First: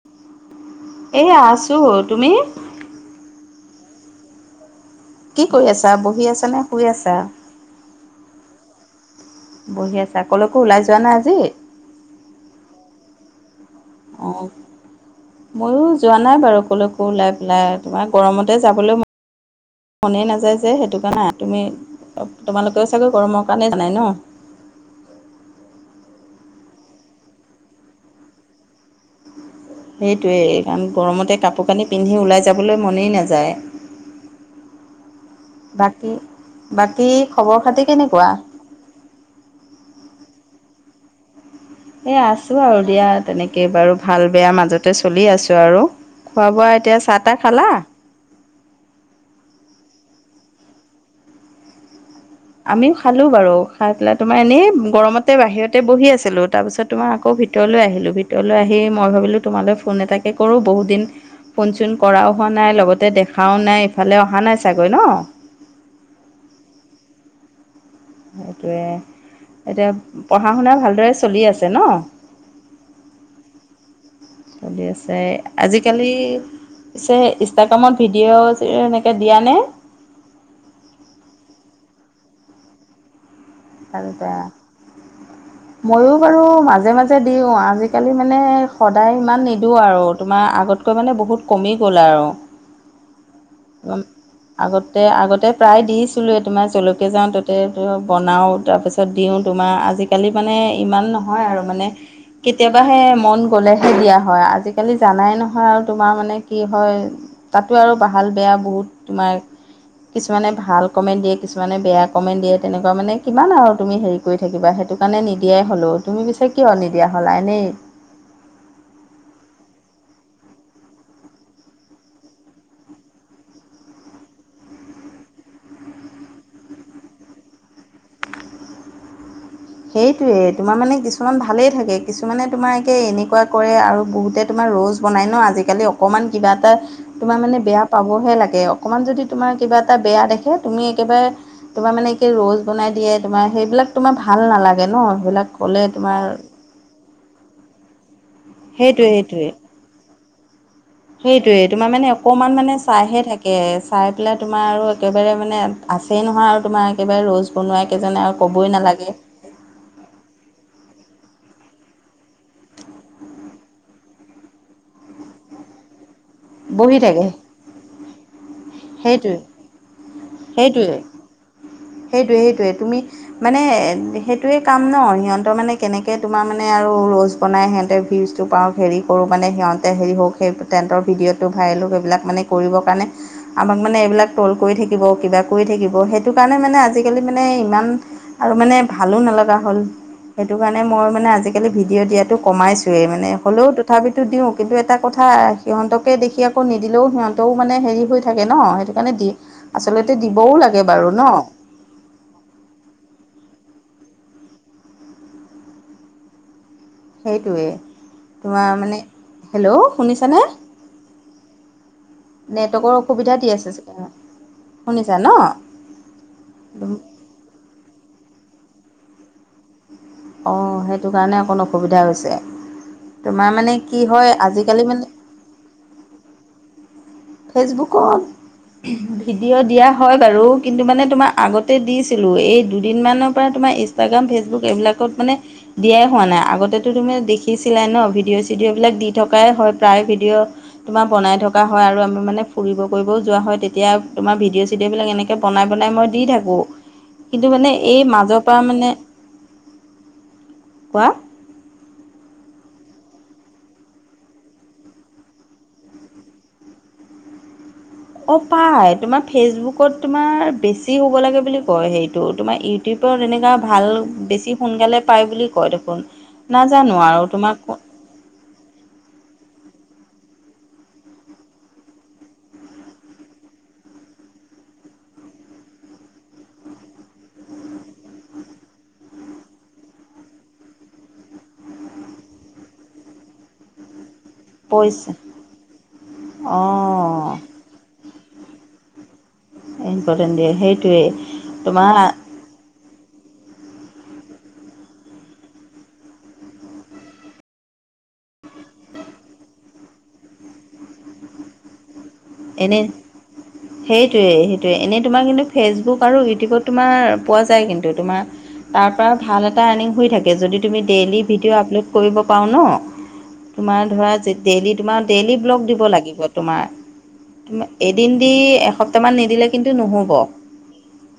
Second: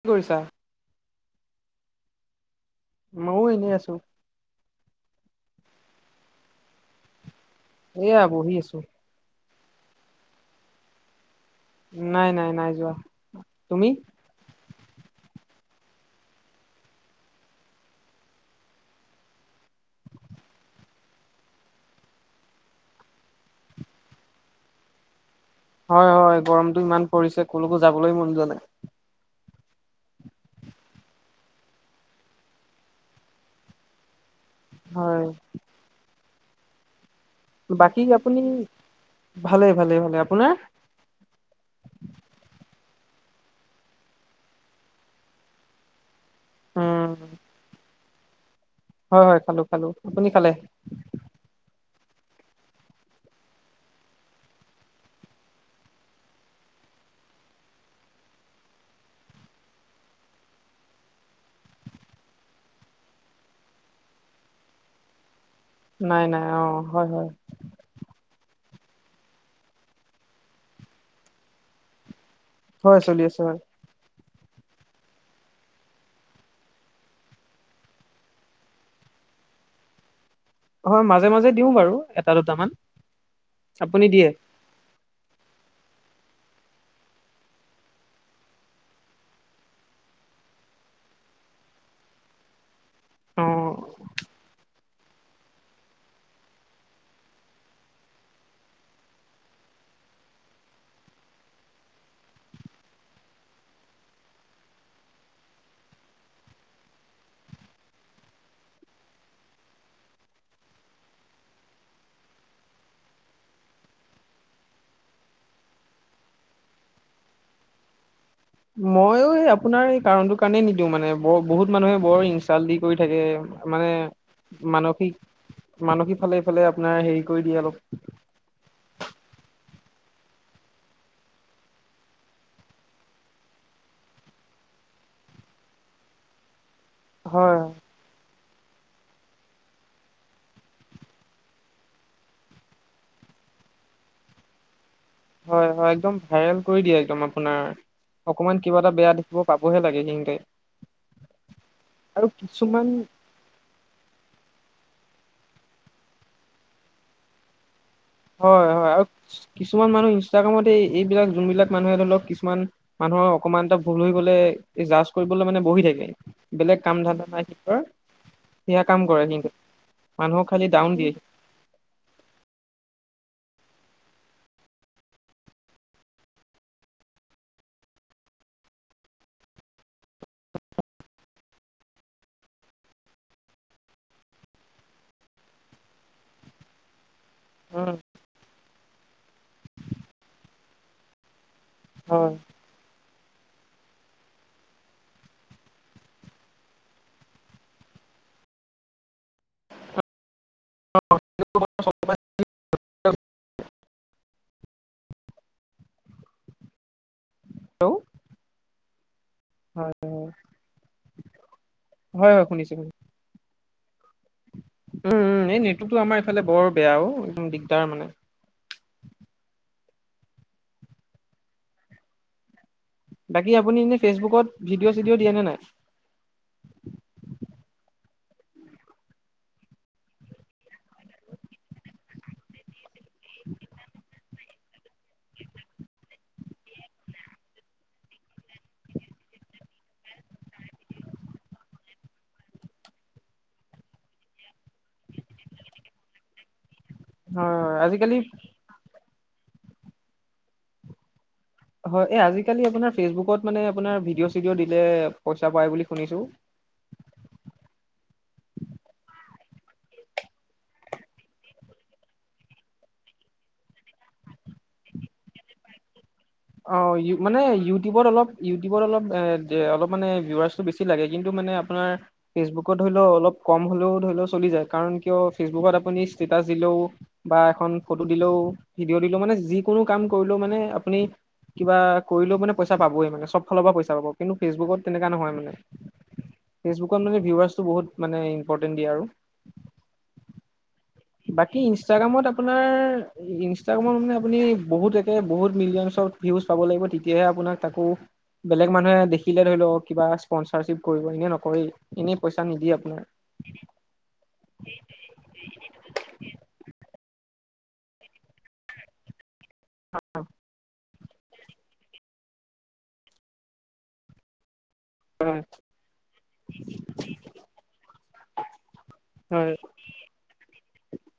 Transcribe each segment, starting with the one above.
কি কৰিছা? এই আছোঁ, তুমি? মইয়ও, এনেই আছো কি কৰি আছা? বহি আছা নে শুই আছা এয়া বহি আছো বহি আছে আকলৈকো ওলাই যোৱা নাই আজি নাই, নাই, নাই, যোৱা তুমি? অ', - ময়ো যোৱা নাই বাৰু, কলৈকো ওলাই পেলাই তোমাৰ গৰমতে যাবলৈ ম মনে নাযায় যে, সেইটো কাৰণে তুমি তোমালোকেও চাগৈ, গৰমৰ কাৰণেই জানাই ন হয়, হয়, গৰমতটো ইমান পৰিছে কলৈকো যাবলৈ মন যোৱা নাই সেইটোৱেই কাৰণ, গৰমতে কাপোৰ কানি পিন্ধি ওলাই যাবলৈ মনেই নাযায় হয়। বাকী, বাকী খবৰ খাতি বাকী কেনেকুৱা? আপুনি ভালে, ভালেই, ভালে আপোনাৰ? এই আছো আৰু দিয়া, তেনেকেই বাৰু ভাল বেয়া মাজতে চলি আছো আৰু খোৱা বোৱা এতিয়া, উম চাহ তাহ খালা? হয়, হয়, খালো খালো আপুনি খালে? আমিও খালো বাৰু, খাই পেলাই তোমাৰ এনেই গৰমতে বাহিৰতে বহি আছিলো তাৰপিছত তোমাৰ আকৌ ভিতৰলৈ আহিলোঁ ভিতৰলৈ আহি মই ভাবিলোঁ তোমালৈ ফোন এটাকে কৰোঁ বহুত দিন ফোন চোন কৰাও হোৱা নাই লগতে দেখাও নাই ইফালে অহা নাই চাগৈ ন নাই নাই অ হয় হয় সেইটোৱে এতিয়া পঢ়া শুনা ভালদৰে চলি আছে ন হয় চলি আছে হয় চলি আছে আজিকালি পিছে ইনষ্টাগ্ৰামত ভিডিঅ' এনেকে দিয়া নে হয় মাজে মাজে দিও বাৰু এটা দুটামান আপুনি দিয়ে? তাৰপিছ [inaudible] ময়ো বাৰু মাজে মাজে দিওঁ আজিকালি মানে সদায় ইমান নিদিওঁ আৰু তোমাৰ আগত কৈ মানে বহুত কমি গ'ল আৰু অ মম আগতে আগতে প্ৰায় দিছিলো তোমাৰ জলকে যাও ততে বনাও তাৰপিছত তপিছত দিওঁ তোমাৰ আজিকালি মানে ইমান নহয় আৰু মানে কেতিয়াবাহে মন গ'লেহে দিয়া হয় আজিকালি জানাই নহয় আৰু তোমাৰ মানে কি হয় তাতো আৰু ভাল বেয়া বহুত তোমাৰ কিছুমানে ভাল কমেণ্ট দিয়ে কিছুমানে বেয়া কমেণ্ট দিয়ে তেনেকুৱা মানে কিমান আৰু তুমি হেৰি কৰি থাকিবা সেইটো কাৰণে নিদিয়াই হ'লো তুমি পিছে কিয় নিদিয়া হ'লা এনেই মইও এই আপোনাৰ এই কাৰণটোৰ কাৰণে নিদিওঁ মানে বৰ বহুত মানুহে বৰ ইনচাল দি কৰি থাকে মানে মানসিক মানসিক ফালে এইফালে আপোনাৰ হেৰি কৰি দিয়ে অলপ সেইটোয়ে তোমাৰ মানে কিছুমান ভালেই থাকে কিছুমানে তোমাৰ একে এনেকুৱা কৰে আৰু বহুতে তোমাৰ ৰ'লছ বনাই ন আজিকালি অকমান কিবা এটা তোমাৰ হয়। মানে বেয়া পাবহে লাগে অকণমান যদি তোমাৰ কিবা এটা বেয়া দেখে তুমি একেবাৰে তোমাৰ মানে কি ৰ'লছ বনাই দিয়ে তোমাৰ সেইবিলাক তোমাৰ ভাল নালাগে ন সেইবিলাক হয় ক'লে হয় একদম তোমাৰ ভেল কৰি দিয়ে একদম আপোনাৰ অকমান কিবা এটা সেইটোৱে বেয়া দেখিব পাবহে লাগে সিন্তে সেইটোয়ে তোমাৰ মানে অকমান মানে চাইহে থাকে চাই পেলাই তোমাৰ আৰু একেবাৰে মানে আছেই নহয় আৰু তোমাৰ একেবাৰে ৰ'লছ বনোৱা কেইজনে আৰু হয় ক'বই হয় আৰু নালাগে কিছুমান মানুহ ইনষ্টাগ্ৰামত এইবিলাক যোনবিলাক মানুহে ধৰি লক কিছুমান মানুহৰ অকমান এটা ভুল হৈ গলে জাৰ্জ কৰিবলৈ মানে বহি থাকে বেলেগ বহি কাম ধান্দা থাকে নাই সিঁহতৰ সেয়া কাম কৰে সেইটোৱে সিহতে মানুহক খালি ডাউন দিয়ে সেইটোয়ে সেইটোয়ে তুমি মানে সেইটোয়ে কাম ন সিহঁতৰ মানে কেনেকে তোমাৰ মানে আৰু ৰ'লছ বনাই সিহঁতে ভিউজ টো পাওঁ হেৰি কৰোঁ মানে সিহঁতে হেৰি হওক সেই টেণ্টৰ ভিডিঅ'টো ভাইৰেল হওক সেবিলাক মানে কৰিবৰ কাৰণে আমাক মানে এইবিলাক ট্ৰ'ল কৰি থাকিব কিবা কৰি থাকিব সেইটো কাৰণে মানে আজিকালি মানে ইমান উম আৰু মানে ভালো নলগা হ'ল সেইটো কাৰণে মই মানে আজিকালি ভিডিঅ' হয় দিয়াটো কমাইছোঁ ে মানে হ'লেও তথাপিতো দিও কিন্তু এটা কথা সিহঁতকে দেখি আকৌ নিদিলেও সিহঁতও মানে হেৰি হৈ থাকে ন সেইটো কাৰণে দি আচলতে দিবও লাগে বাৰু ন চল কথা সেইটোৱে হেল্ল' তোমাৰ মানে হেল্ল' শুনিছানে হয় হয় শুনিছো শুনিছো। নেটৱৰ্কৰ অসুবিধা দি আছে চাগে অ উম উম এই নেটতো আমাৰ এইফালে বৰ বেয়া অ একদম দিগদাৰ মানে অঁ সেইটো কাৰণে অকণ অসুবিধা হৈছে তোমাৰ মানে কি হয় আজিকালি মানে দিয়া নে নাই ফেচবুকত ভিডিঅ' দিয়া হয় বাৰু কিন্তু মানে তোমাৰ আগতে দিছিলো এই দু দিনমানৰ পৰা তোমাৰ ইনষ্টাগ্ৰাম ফেচবুক এইবিলাকত মানে দিয়াই হোৱা নাই আগতেতো তুমি দেখিছিলা ন ভিডিঅ' চিডিঅ'বিলাক দি থকাই হয় প্ৰায় ভিডিঅ' তোমাৰ বনাই থকা হয় আৰু আ মানে ফুৰিব কৰিবও যোৱা হয় তেতিয়া তোমাৰ ভিডিঅ' চিডিঅ' বিলাক এনেকে বনাই বনাই মই দি থাকো কিন্তু হয় মানে হয় এই আজিকালি মাজৰ পৰা মানে কোৱা হয় এই আজিকালি আপোনাৰ ফেচবুকত মানে আপোনাৰ ভিডিঅ' চিডিঅ' দিলে পইচা পায় বুলি শুনিছোঁ অ পাই তোমাৰ ফেচবুকত তোমাৰ বেছি হ'ব লাগে বুলি কয় সেইটো তোমাৰ ই ইউটিউবত তেনেকুৱা ভাল বেছি সোনকালে পায় বুলি কয় দেখোন অ নাজানো আৰু মানে তোমাক ইউটিউবত অলপ ইউটিউবত অলপ এ অলপ মানে ভিউৱাৰ্চটো বেছি লাগে কিন্তু মানে আপোনাৰ ফেচবুকত ধৰি ল অলপ কম হলেও ধৰি ল চলি যায় কাৰণ কিয় ফেচবুকত আপুনি ষ্টেটাচ দিলেও বা এখন ফটো দিলেও ভিডিঅ' দিলেও মানে যিকোনো কাম কৰিলেও মানে আপুনি কিবা কৰিলেও মানে পইচা পাবই মানে চব ফালৰ পৰা পইচা পাব কিন্তু ফেচবুকত পইচা তেনেকুৱা নহয় মানে ফেচবুকত মানে অঁ ভিউৱাৰ্চটো বহুত মানে ইম্পৰ্টেণ্ট দিয়ে আৰু ইম্পৰ্টেণ্ট দিয়ে বাকী সেইটোৱেই তোমাৰ ইনষ্টাগ্ৰামত আপোনাৰ ইনষ্টাগ্ৰামত মানে আপুনি বহুত একে বহুত মিলিয়নছৰ ভিউজ পাব লাগিব তেতিয়াহে আপোনাক তাকো বেলেগ মানুহে দেখিলে ধৰি লও কিবা স্পনচাৰশ্বিপ কৰিব এনেই নকৰেই এনেই পইচা নিদিয়ে এনে আপোনাৰ। সেইটোৱে সেইটোৱে এনে তোমাৰ, কিন্তু ফেচবুক আৰু ইউটিউবত তোমাৰ পোৱা যায়, কিন্তু তোমাৰ তাৰ পৰা ভাল এটা আৰ্নিং হৈ থাকে। যদি তুমি ডেইলি ভিডিঅ' আপলোড কৰিব পাৰোঁ ন তোমাৰ ধৰা যেত ডেইলি তোমাৰ ডেইলি হয় ব্লগ দিব লাগিব তোমাৰ। তুমি এদিন দি এসপ্তাহ মান নিদিলে হয় কিন্তু নহ'ব।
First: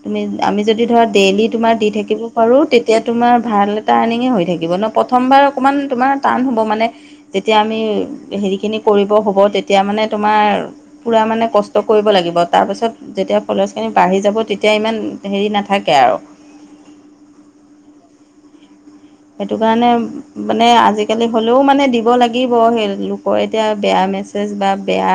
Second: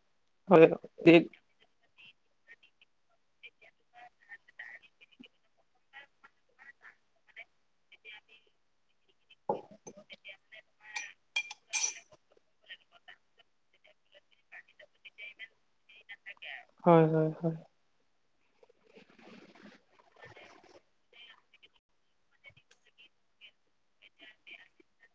তুমি, আমি হয় যদি ধৰা ঠিক ডেইলি তোমাৰ দি থাকিব পাৰোঁ, তেতিয়া তোমাৰ ভাল এটা আৰ্নিঙে হৈ থাকিব ন! প্ৰথমবাৰ অকণমান তোমাৰ টান হ'ব মানে, যেতিয়া আমি হেৰিখিনি কৰিব হ'ব, তেতিয়া মানে তোমাৰ পুৰা মানে কষ্ট কৰিব লাগিব। তাৰ পাছত যেতিয়া ফলোৱাৰ্ছ খিনি বাঢ়ি যাব, তেতিয়া ইমান হেৰি নাথাকে আৰু। ঠিকে হয়, হয়, হয়। সেইটো কাৰণে মানে, আজিকালি হ'লেও মানে দিব লাগিব। সেই লোকৰ এতিয়া বেয়া মেছে ছেজ বা বেয়া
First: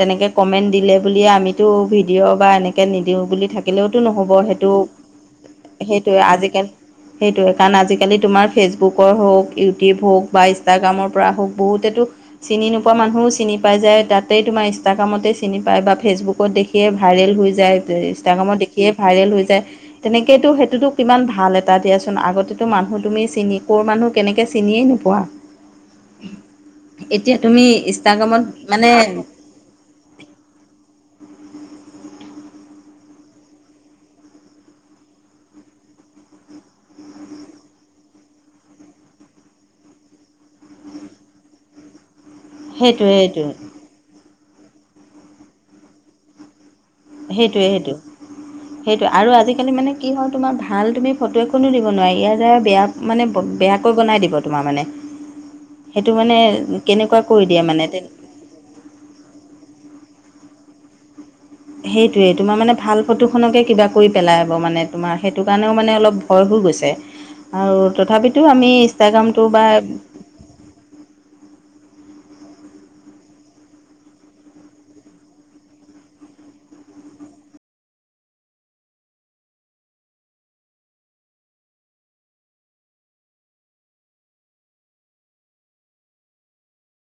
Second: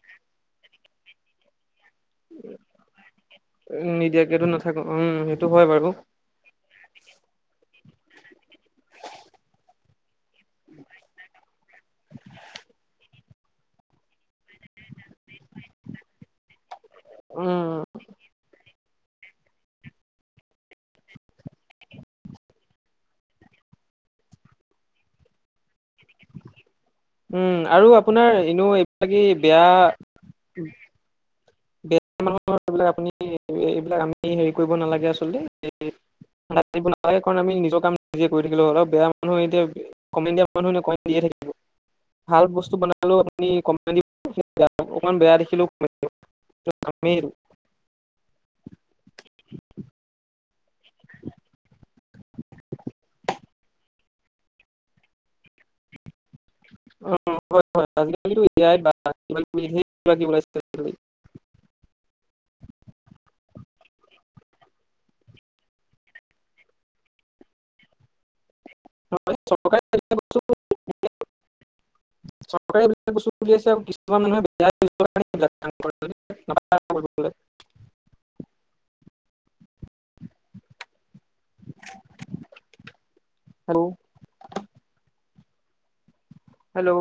তেনেকে কমেণ্ট দিলে বুলিয়ে আমিটো ভিড ডিঅ' বা এনেকৈ নিদিওঁ বুলি থাকিলেওতো নহ'ব নিদিয়াকেতো সেইটো নাথাকো উম সেইটো হয় বাৰু। সেইটোৱে আজিকালি সেইটোৱে, কাৰণ আজিকালি তোমাৰ ফেচবুকৰ হওঁক, ইউটিউব হওঁক বা ইনষ্টাগ্ৰামৰ পৰা হওঁক বহুতেতো চিনি নোপোৱা মানুহো চিনি পাই যায় তাত তে তোমাৰ ইনষ্টাগ্ৰামতে চিনি পায় বা ফেচবুকত দেখিয়ে ভাইৰেল হৈ উম যায় বে ইনষ্টাগ্ৰামত দে খিয়ে ভাইৰেল হৈ যায়। তেনেকে তো সেইটোতো কিমান ভাল এটা দিয়াচোন। আগতেটো মানুহ তুমি চিনি ক'ৰ মানুহ, কেনেকে চিনিয়েই নোপোৱা। এতিয়া উম তুমি ইনষ্টাগ্ৰামত মানে তিয়া [unintelligible] এইবিলাক আপুনি এই এইবিলাক আমি হেৰি কৰিব নালাগে আচলতে [unintelligible] লাজ দিব নাপায়। কাৰণ আমি নিজৰ কাম নিজে কৰি থাকিলো হ'ল আৰু বেয়া মানুহে এতিয়া কমেণ্ট দিয়া মানুহে নো কমেণ্ট দিয়ে থাকিব। ভাল বস্তু সেইটোৱে বনালেও আপুনি সেইটোৱে কমেণ্ট দিব, [unintelligible] বেয়া অকমান বেয়া দেখিলেও কমেণ্ট দিব। তো আমি সেইটোৱে সেইটো। সেইটোৱে আৰু আজিকালি মানে কি হয় তোমাৰ ভাল তুমি ফটো এখনো দিব নোৱাৰি। ইয়াতে বেয়া মানে ব বেয়াকৈ বনাই দিব তোমাৰ মানে। সেইটো মানে, কেনেকুৱা কৰি দিয়া মানে তে [unintelligible] এতিয়াই বা ইমান [unintelligible] হেই কিবা কিবি ওলাইছিলে। সেইটোয়ে। তোমাৰ মানে ভাল ফটোখনকে কিবা কৰি পেলাব মানে তোমাৰ সেইটো কাৰণেও মানে অলপ ভয় হৈ গৈছে। আৰু তথাপিতো আমি নহয় ইনষ্টাগ্ৰামটো বা চৰকাৰে এইবিলাক [unintelligible] চৰকাৰে যিবিলাক বস্তু উলিয়াইছে আৰু কিছুমান মানুহে বেয়া ইউজ কৰিব কাৰণে সেইবিলাক কাম কৰে। নাপায় কৰিবলৈ। Hello hello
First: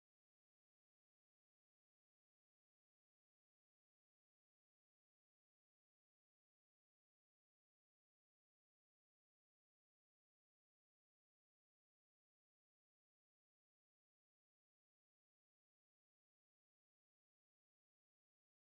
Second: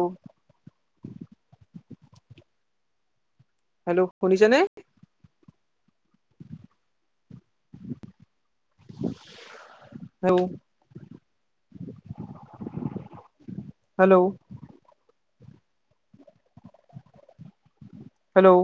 হেল্ল'শুনিছেনে? [inaudible] Hello hello hello